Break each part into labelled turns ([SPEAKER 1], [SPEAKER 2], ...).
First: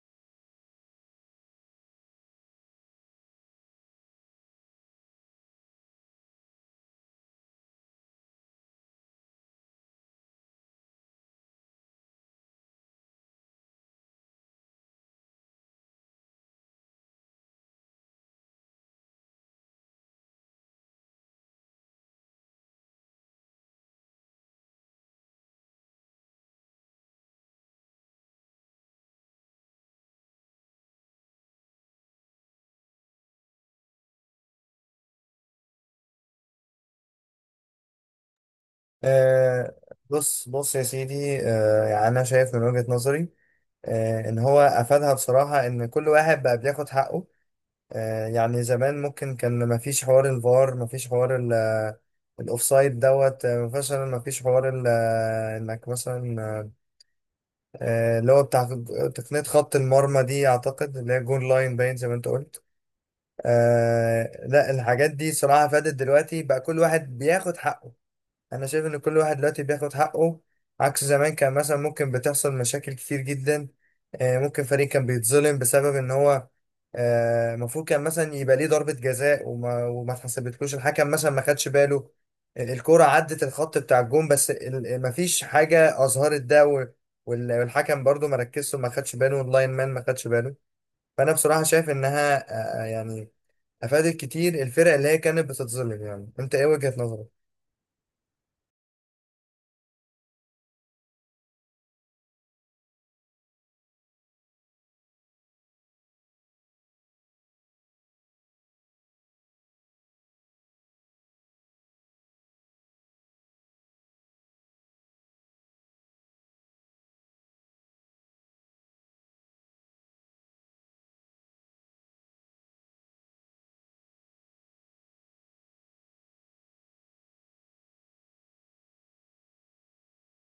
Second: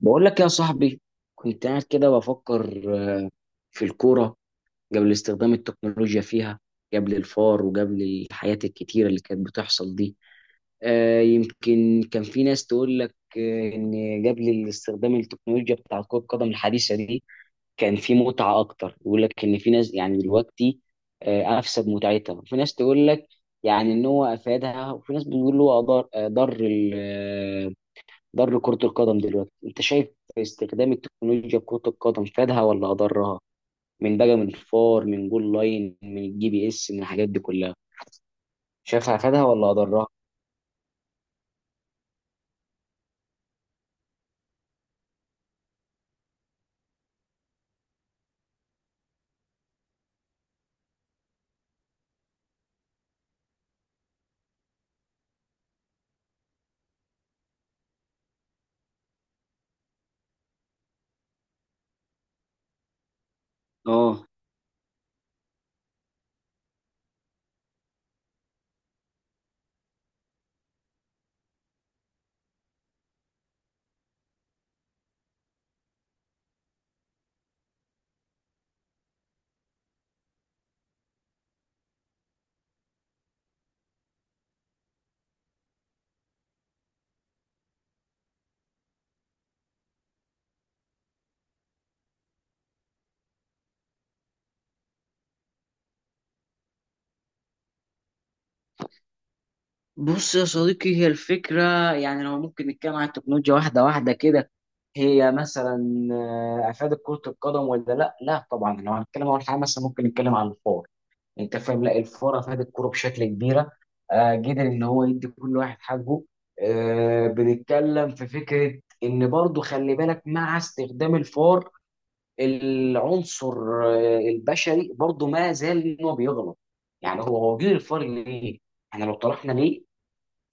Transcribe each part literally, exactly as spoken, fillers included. [SPEAKER 1] بقول لك يا صاحبي، كنت قاعد كده بفكر آه، في الكورة قبل استخدام التكنولوجيا فيها، قبل الفار وقبل الحاجات الكتيرة اللي كانت بتحصل دي. آه، يمكن كان في ناس تقول لك آه، إن قبل استخدام التكنولوجيا بتاع كرة القدم الحديثة دي كان في متعة أكتر، يقول لك إن في ناس يعني دلوقتي آه، أفسد متعتها، وفي ناس تقول لك يعني إن هو أفادها، وفي ناس بتقول هو أضر أضر ضر كرة القدم. دلوقتي انت شايف استخدام التكنولوجيا في كرة القدم فادها ولا اضرها؟ من بقى، من فار، من جول لاين، من الجي بي اس، من الحاجات دي كلها، شايفها فادها ولا
[SPEAKER 2] آه،
[SPEAKER 1] اضرها؟
[SPEAKER 2] بص بص يا سيدي، آه يعني انا شايف من وجهة نظري. آه ان هو افادها بصراحة، ان كل واحد بقى بياخد حقه. آه يعني زمان ممكن كان ما فيش حوار الفار، ما فيش حوار ال- آه، الاوفسايد دوت، آه، مثلا ما فيش حوار ال- آه، انك مثلا، آه، آه، اللي هو بتاع تقنية خط المرمى دي، اعتقد اللي هي جون لاين، باين زي ما انت قلت.
[SPEAKER 1] اه.
[SPEAKER 2] آه لا، الحاجات دي صراحة فادت، دلوقتي بقى كل واحد بياخد حقه. انا شايف ان كل واحد دلوقتي بياخد حقه، عكس زمان كان مثلا ممكن بتحصل مشاكل كتير جدا. آه، ممكن فريق كان بيتظلم بسبب ان هو، آه، المفروض كان مثلا يبقى ليه ضربة جزاء، وما وما اتحسبتلوش، الحكم مثلا ما خدش باله. ال- الكرة عدت الخط بتاع الجون، بس ال- مفيش حاجة أظهرت ده، و- وال- والحكم برضو ما ركزش وما خدش باله، واللاين مان ما خدش باله. فأنا بصراحة شايف إنها، آه، آه، يعني أفادت كتير الفرق اللي هي كانت بتتظلم. يعني أنت إيه وجهة نظرك؟
[SPEAKER 1] بص يا صديقي، هي الفكرة يعني لو ممكن نتكلم عن التكنولوجيا واحدة واحدة كده. هي مثلا آه، أفادت كرة القدم ولا لا؟ لا طبعا. لو هنتكلم أول حاجة، مثلا ممكن نتكلم عن الفار. انت فاهم؟ لا، الفرق فات الكوره بشكل كبيره، آه قدر ان هو يدي كل واحد حقه. آه بنتكلم في فكره ان برضو خلي بالك مع استخدام الفار، العنصر آه، البشري برضو ما زال ان هو بيغلط. يعني هو هو جه الفار ليه؟ احنا لو طرحنا ليه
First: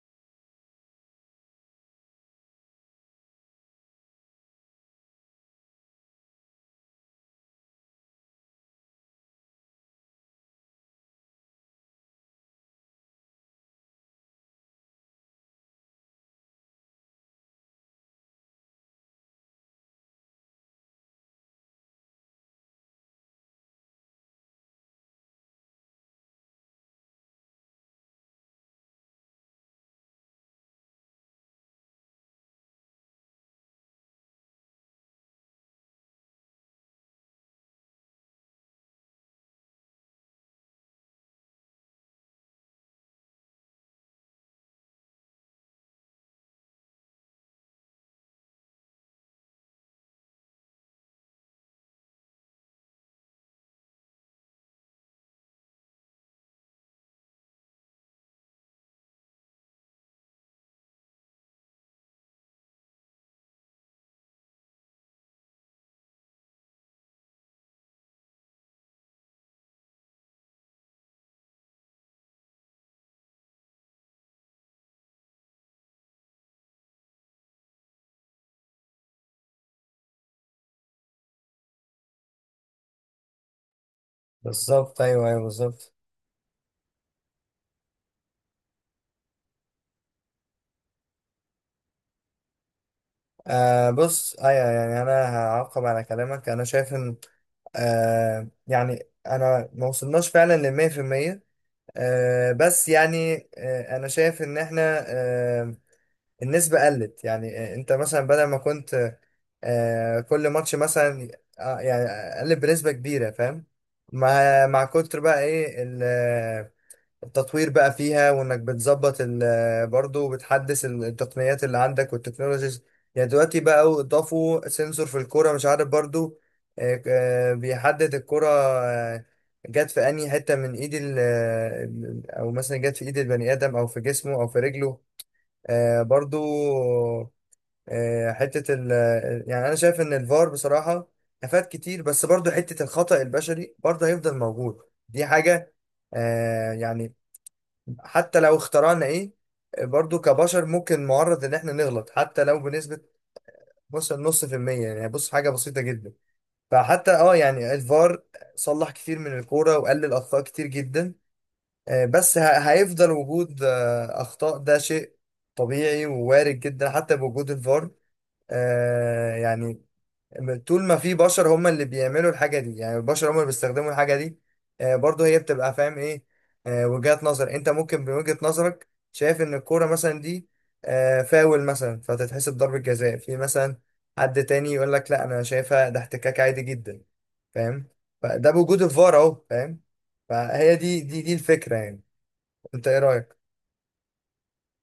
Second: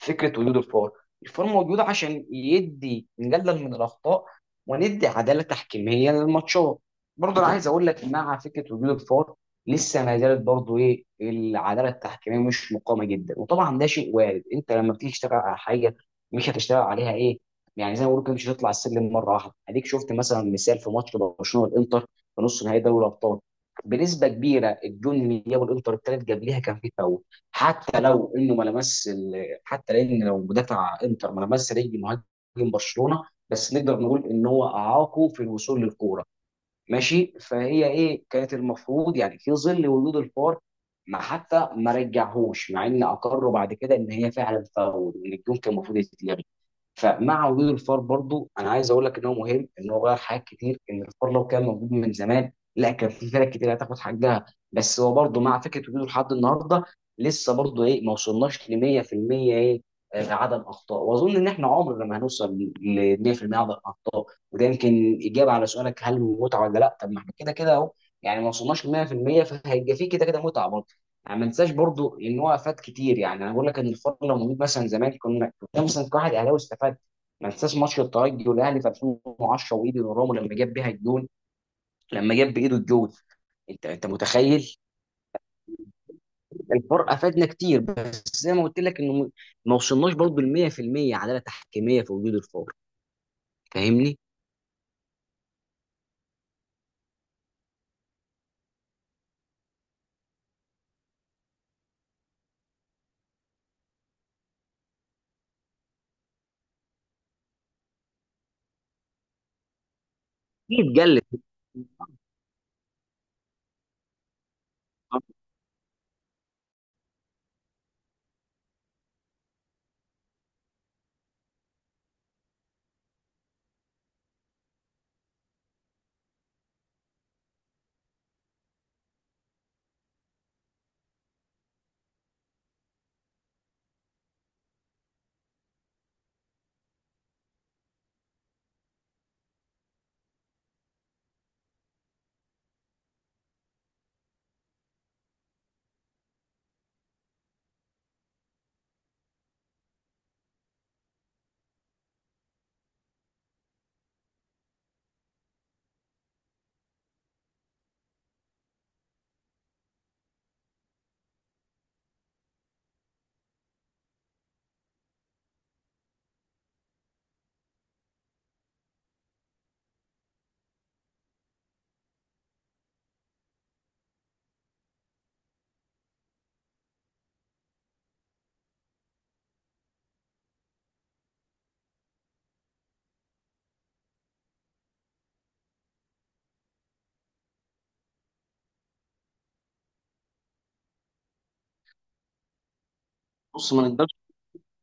[SPEAKER 1] فكره وجود الفار، الفار موجود عشان يدي نقلل من الاخطاء وندي عداله تحكيميه للماتشات. برضه انا عايز اقول لك مع فكره وجود الفار، لسه ما زالت برضه ايه، العداله التحكيميه مش مقامه جدا، وطبعا ده شيء وارد. انت لما بتيجي تشتغل على حاجه مش هتشتغل عليها ايه يعني، زي ما بقول كده، مش هتطلع السلم مره واحده. اديك شفت مثلا مثال في ماتش برشلونه والانتر في نص نهائي دوري الابطال، بنسبه كبيره الجون اللي جابه الانتر التالت قبليها كان فيه فاول، حتى لو انه ما لمس، حتى لان لو مدافع انتر ما لمس رجل مهاجم برشلونه، بس نقدر نقول ان هو اعاقه في الوصول للكوره. ماشي؟ فهي ايه كانت المفروض يعني في ظل وجود الفار؟ ما حتى ما رجعهوش، مع ان اقروا بعد كده ان هي فعلا فاول وان الجون كان المفروض يتلغي. فمع وجود الفار برضو انا عايز اقول لك ان هو مهم، ان هو غير حاجات كتير، ان الفار لو كان موجود من زمان لا كان في فرق كتير هتاخد حقها. بس هو برضو مع فكره وجوده لحد النهارده، لسه برضو ايه، ما وصلناش ل مية في المية ايه، آه، عدم اخطاء. واظن ان احنا عمرنا ما هنوصل ل مية في المية عدم اخطاء، وده يمكن اجابه على سؤالك هل متعه ولا لا. طب ما احنا كده كده اهو، يعني ما وصلناش ل مية في المية، فهيبقى في كده كده متعه. يعني ما انساش برضو ان هو افاد كتير، يعني انا بقول لك ان الفرق لو موجود مثلا زمان، كنا كنت مثلا كواحد اهلاوي استفاد. ما انساش ماتش الترجي والاهلي في ألفين وعشرة وايدي نورامو، لما جاب بيها الجون لما جاب بايده الجون. انت انت متخيل؟
[SPEAKER 2] بالظبط، ايوه، ايوه، بالظبط.
[SPEAKER 1] الفرق افادنا كتير، بس زي ما قلت لك انه م- ما وصلناش برضو ل مية في المية عداله تحكيميه في وجود الفار.
[SPEAKER 2] آه،
[SPEAKER 1] فاهمني؟
[SPEAKER 2] بص، ايوه، يعني انا هعقب على كلامك. انا شايف ان آه يعني انا ما وصلناش فعلا للمية في المية. آه بس يعني، آه انا شايف ان احنا آه النسبة قلت، يعني آه انت مثلا، بدل ما كنت آه كل ماتش
[SPEAKER 1] دي اتقلت.
[SPEAKER 2] مثلا، آه يعني قلت بنسبة كبيرة، فاهم؟ مع مع كتر بقى ايه التطوير بقى فيها، وانك بتظبط ال- برضو بتحدث التقنيات اللي عندك والتكنولوجيز. يعني دلوقتي بقى اضافوا سنسور في الكرة، مش عارف برضو. آه، آه، بيحدد الكرة آه، جت في انهي حتة من ايد ال ال- او مثلا جت في ايد البني ادم، او في جسمه، او في رجله. آه، برضو، آه، حتة ال آه، يعني انا شايف ان الفار بصراحة افاد كتير، بس برضو حتة الخطأ البشري برضو هيفضل موجود. دي حاجة. آه، يعني حتى لو اخترعنا ايه، برضو كبشر ممكن معرض ان احنا نغلط، حتى لو بنسبة مثلا نص في المية، يعني بص حاجة بسيطة جدا. فحتى اه يعني الفار صلح كتير من الكورة، وقلل اخطاء كتير جدا. آه، بس ه- هيفضل وجود آه، اخطاء. ده شيء طبيعي ووارد جدا، حتى بوجود الفار. آه، يعني طول ما في بشر هم اللي بيعملوا الحاجة دي، يعني البشر هم اللي بيستخدموا الحاجة دي. آه، برضه هي بتبقى فاهم ايه، آه، وجهات نظر. انت ممكن بوجهة نظرك شايف ان الكورة مثلا دي آه، فاول مثلا، فتتحسب ضربة جزاء. في مثلا حد تاني يقول لك لا، انا شايفها ده احتكاك عادي جدا، فاهم. فده بوجود الفار اهو، فاهم. فهي دي دي دي الفكرة، يعني. انت ايه رأيك؟
[SPEAKER 1] بص، ما نقدرش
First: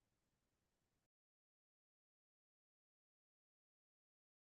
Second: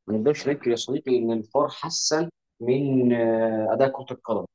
[SPEAKER 1] ما نقدرش ننكر يا صديقي ان الفار حسن من آه، اداء كره القدم.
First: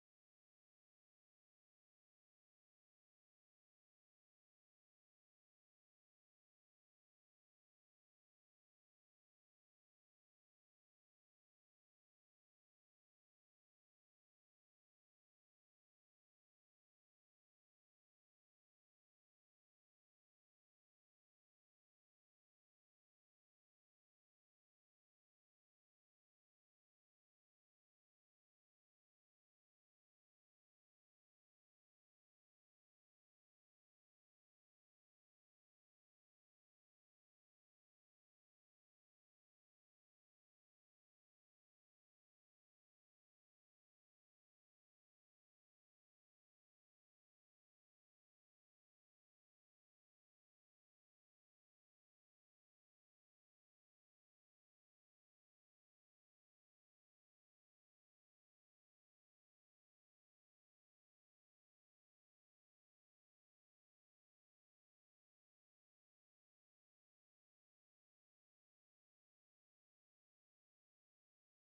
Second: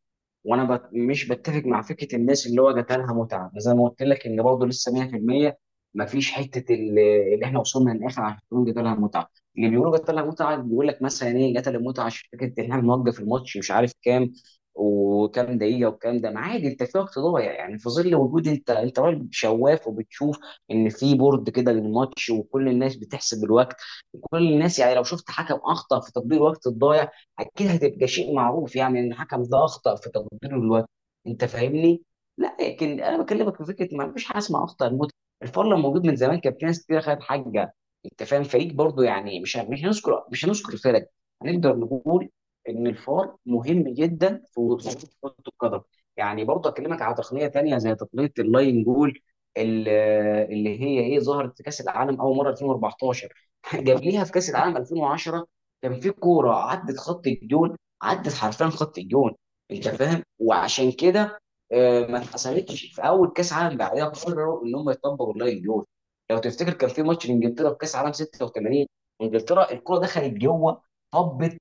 [SPEAKER 1] وانا بت... مش بتفق مع فكره الناس اللي هو جات لها متعه. زي ما قلت لك، ان برضه لسه مية في المية ما فيش حته ال- اللي احنا وصلنا للاخر عشان نقول جات لها متعه. اللي بيقولوا جات لها متعه بيقول لك مثلا ايه، جات لها متعه عشان فكره ان احنا بنوقف الماتش، مش عارف كام وكام دقيقه وكام. ده ما عادي، انت في وقت ضايع يعني، في ظل وجود، انت انت راجل شواف وبتشوف ان في بورد كده للماتش وكل الناس بتحسب الوقت. وكل الناس يعني لو شفت حكم اخطا في تطبيق الوقت الضايع اكيد هتبقى شيء معروف، يعني ان الحكم ده اخطا في تقدير الوقت. انت فاهمني؟ لا، لكن انا بكلمك في فكره ما فيش حاجه اسمها اخطا الموت. الفار لو موجود من زمان كان في ناس كتير خدت حاجه. انت فاهم؟ فريق برضو يعني، مش مش هنذكر مش هنذكر فرق. هنقدر نقول ان الفار مهم جدا في وصول كره القدم. يعني برضو اكلمك على تقنيه تانية زي تقنيه اللاين جول، ال- اللي هي ايه، ظهرت في كاس العالم اول مره ألفين وأربعتاشر. جاب ليها في كاس العالم ألفين وعشرة كان في كوره عدت خط الجون، عدت حرفيا خط الجون. انت فاهم؟ وعشان كده آه، ما اتحسبتش، في اول كاس عالم بعدها قرروا ان هم يطبقوا اللاين الجول. لو تفتكر كان في ماتش لانجلترا في كاس عالم ستة وتمانين، انجلترا الكوره دخلت جوه، طبت،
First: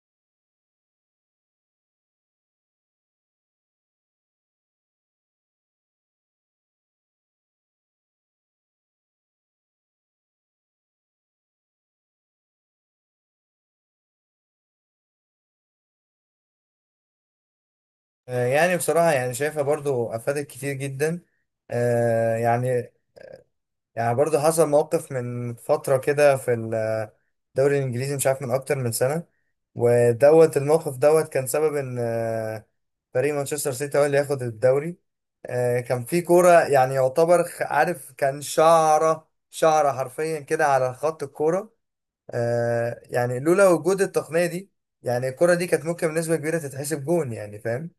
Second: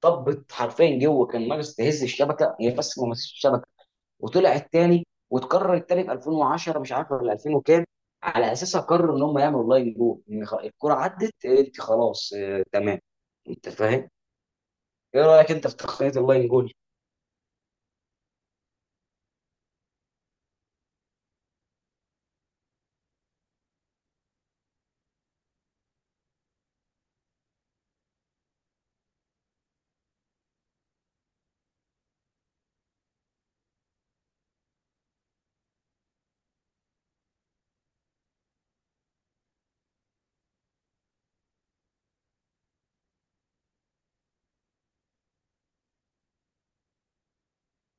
[SPEAKER 1] طبت حرفيا جوه، كان ناقص تهز الشبكه هي، بس ما مسكتش الشبكه وطلعت تاني. وتكرر التاني في ألفين وعشرة، مش عارف ولا ألفين وكام وكام. على اساسها قرروا ان هم يعملوا لاين جول ان خ- الكره عدت، انت خلاص آه، تمام. انت فاهم؟ ايه رايك انت في تقنيه اللاين جول؟
[SPEAKER 2] آه، يعني بصراحة يعني شايفها برضو افادت كتير جدا. آه، يعني يعني برضه حصل موقف من فترة كده في الدوري الإنجليزي، مش عارف، من أكتر من سنة. ودوت الموقف دوت كان سبب إن آه، فريق مانشستر سيتي هو اللي ياخد الدوري. آه، كان في كورة، يعني يعتبر خ- عارف، كان شعرة شعرة حرفيا كده على خط الكورة. آه، يعني لولا وجود التقنية دي، يعني الكورة دي كانت ممكن بنسبة كبيرة تتحسب جون، يعني فاهم.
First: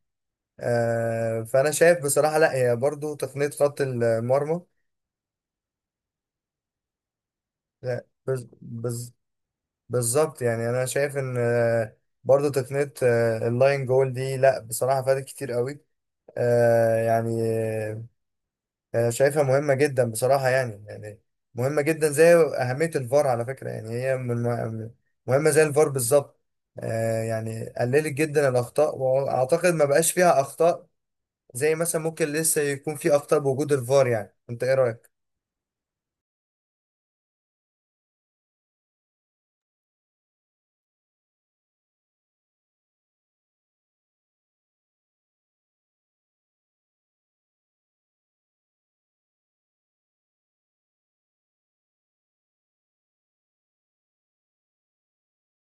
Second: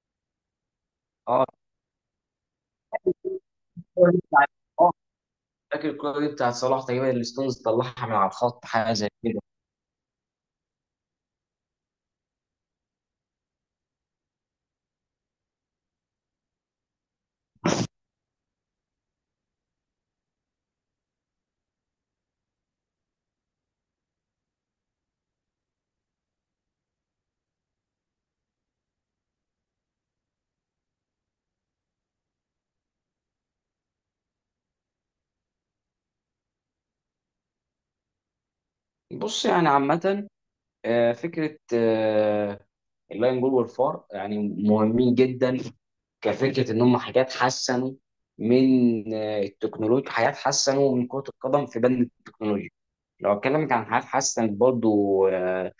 [SPEAKER 2] آه،
[SPEAKER 1] اه،
[SPEAKER 2] فأنا شايف بصراحة لا، هي برضه تقنية خط المرمى.
[SPEAKER 1] اه، فاكر الكوره دي بتاعت صلاح تقريبا اللي ستونز
[SPEAKER 2] لا،
[SPEAKER 1] طلعها من على
[SPEAKER 2] بز-
[SPEAKER 1] الخط، حاجه زي
[SPEAKER 2] بز-
[SPEAKER 1] كده.
[SPEAKER 2] بالظبط، يعني انا شايف ان آه، برضو تقنية آه، اللاين جول دي، لا بصراحة، فادت كتير قوي. آه، يعني آه، شايفها مهمة جدا بصراحة، يعني يعني مهمة جدا زي أهمية الفار، على فكرة، يعني هي من من- مهمة زي الفار بالظبط. آه، يعني قللت جدا الأخطاء، وأعتقد ما بقاش فيها أخطاء، زي مثلا ممكن لسه يكون في أخطاء بوجود الفار. يعني أنت إيه رأيك؟
[SPEAKER 1] بص يعني عامه، آه، فكره آه، اللاين جول والفار يعني مهمين جدا. كفكره ان هم حاجات حسنوا من آه، التكنولوجيا، حاجات حسنوا من كره القدم في بند التكنولوجيا. لو اتكلمك عن حاجات حسنت برضو، آه،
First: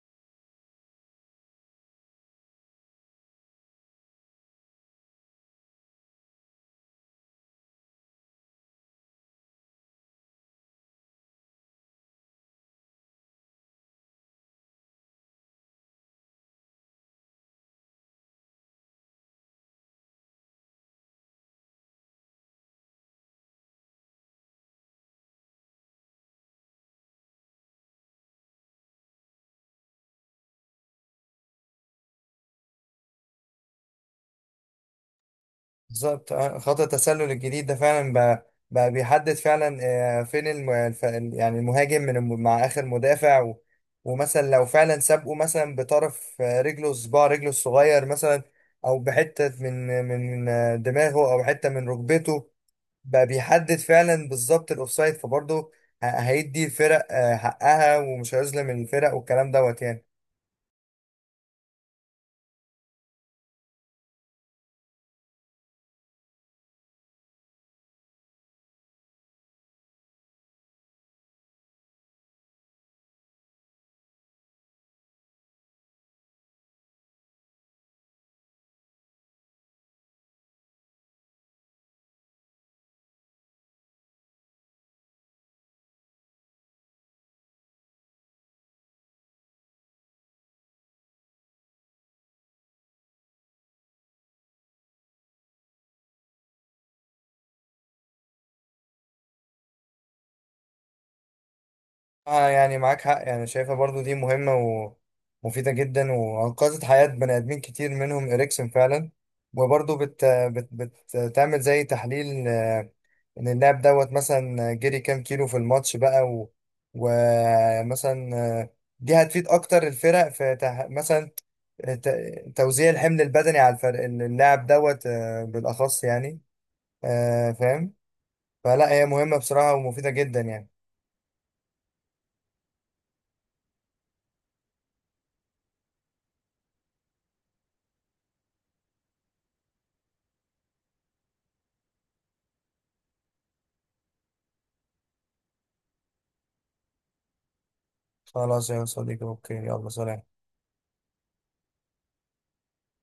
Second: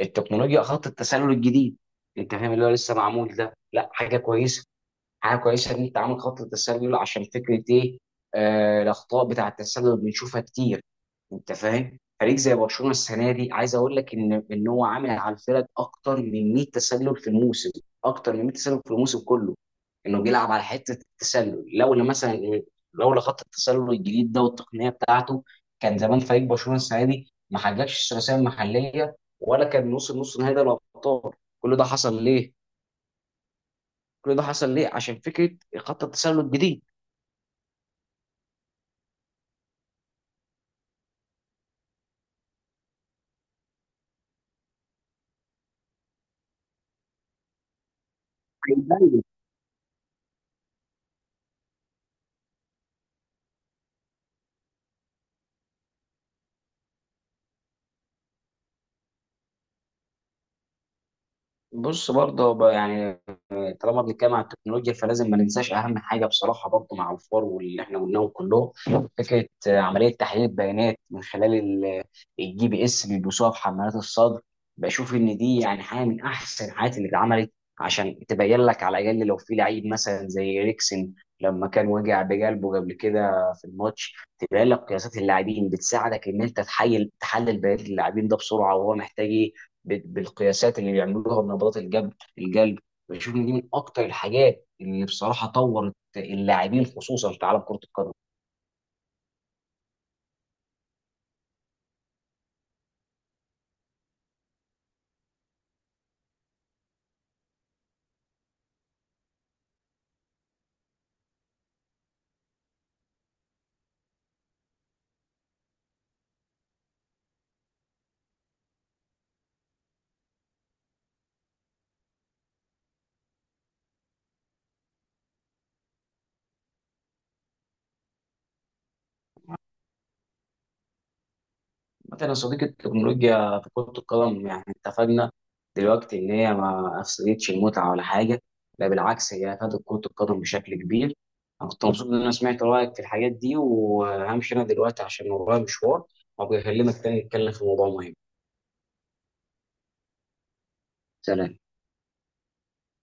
[SPEAKER 1] التكنولوجيا خط التسلل الجديد. انت فاهم؟ اللي هو لسه معمول ده، لا حاجه كويسه. حاجه كويسه ان انت عامل خط تسلل عشان فكره ايه، آه الاخطاء بتاع التسلل بنشوفها كتير. انت فاهم؟ فريق زي برشلونه السنه دي عايز اقول لك ان ان هو عامل على الفرق اكتر من مية تسلل في الموسم، اكتر من مية تسلل في الموسم كله. انه بيلعب على حته التسلل. لولا مثلا لولا خط التسلل الجديد ده والتقنيه بتاعته كان زمان فريق برشلونه السنه دي ما حققش الثلاثيه المحليه، ولا كان وصل نص نهائي دوري الابطال. كل ده حصل ليه؟ كل ده حصل ليه؟ عشان فكره خط
[SPEAKER 2] بالظبط.
[SPEAKER 1] التسلل
[SPEAKER 2] آه، خط
[SPEAKER 1] الجديد.
[SPEAKER 2] التسلل الجديد ده فعلا بقى, بقى بيحدد فعلا، آه، فين الم... الف... ال- يعني المهاجم من الم... مع اخر مدافع، و... ومثلا لو فعلا سابقه مثلا بطرف آه، رجله، صباع رجله الصغير مثلا، او بحته من من آه، دماغه، او حته من ركبته، بقى بيحدد فعلا بالظبط الاوفسايد. فبرضه ه- هيدي الفرق آه، حقها، ومش هيظلم الفرق والكلام دوت، يعني.
[SPEAKER 1] بص برضه بقى يعني، طالما بنتكلم عن التكنولوجيا فلازم ما ننساش اهم حاجه بصراحه برضه، مع الفار واللي احنا قلناهم كلهم، فكره آه، عمليه تحليل البيانات من خلال ال- الجي بي اس اللي بيلبسوها في حمالات الصدر. بشوف ان دي يعني حاجه من احسن الحاجات اللي اتعملت، عشان تبين لك على الاقل لو في لعيب مثلا زي ريكسن لما كان وجع بقلبه قبل كده. في الماتش تبين لك قياسات اللاعبين، بتساعدك ان انت تحلل تحلل بيانات اللاعبين ده بسرعه وهو محتاج ايه، ب- بالقياسات اللي بيعملوها بنبضات القلب القلب. بشوف ان دي من اكتر الحاجات اللي بصراحه طورت اللاعبين، خصوصا في عالم كره القدم.
[SPEAKER 2] اه، يعني معاك حق، يعني شايفها برضو دي مهمة، ومفيدة جدا، وأنقذت حياة بني آدمين كتير، منهم إريكسون فعلا. وبرضو بت... بت... بتعمل زي تحليل، آه، إن اللاعب دوت مثلا جري كام كيلو في الماتش بقى، و... ومثلا آه، دي هتفيد أكتر الفرق في تح... مثلا آه، ت- توزيع الحمل البدني على الفرق، اللاعب دوت آه، بالأخص، يعني آه، فاهم. فلا هي مهمة بصراحة ومفيدة جدا، يعني.
[SPEAKER 1] مثلا يا صديقي، التكنولوجيا في كره القدم يعني اتفقنا دلوقتي ان هي ما افسدتش المتعه ولا حاجه. لا بالعكس، هي افادت كره القدم بشكل كبير. انا كنت مبسوط ان انا سمعت رايك في الحاجات دي، وهمشي انا دلوقتي عشان ورايا مشوار، وابقى اكلمك تاني نتكلم في موضوع مهم.
[SPEAKER 2] خلاص يا صديقي، أوكي، يلا، سلام.
[SPEAKER 1] سلام.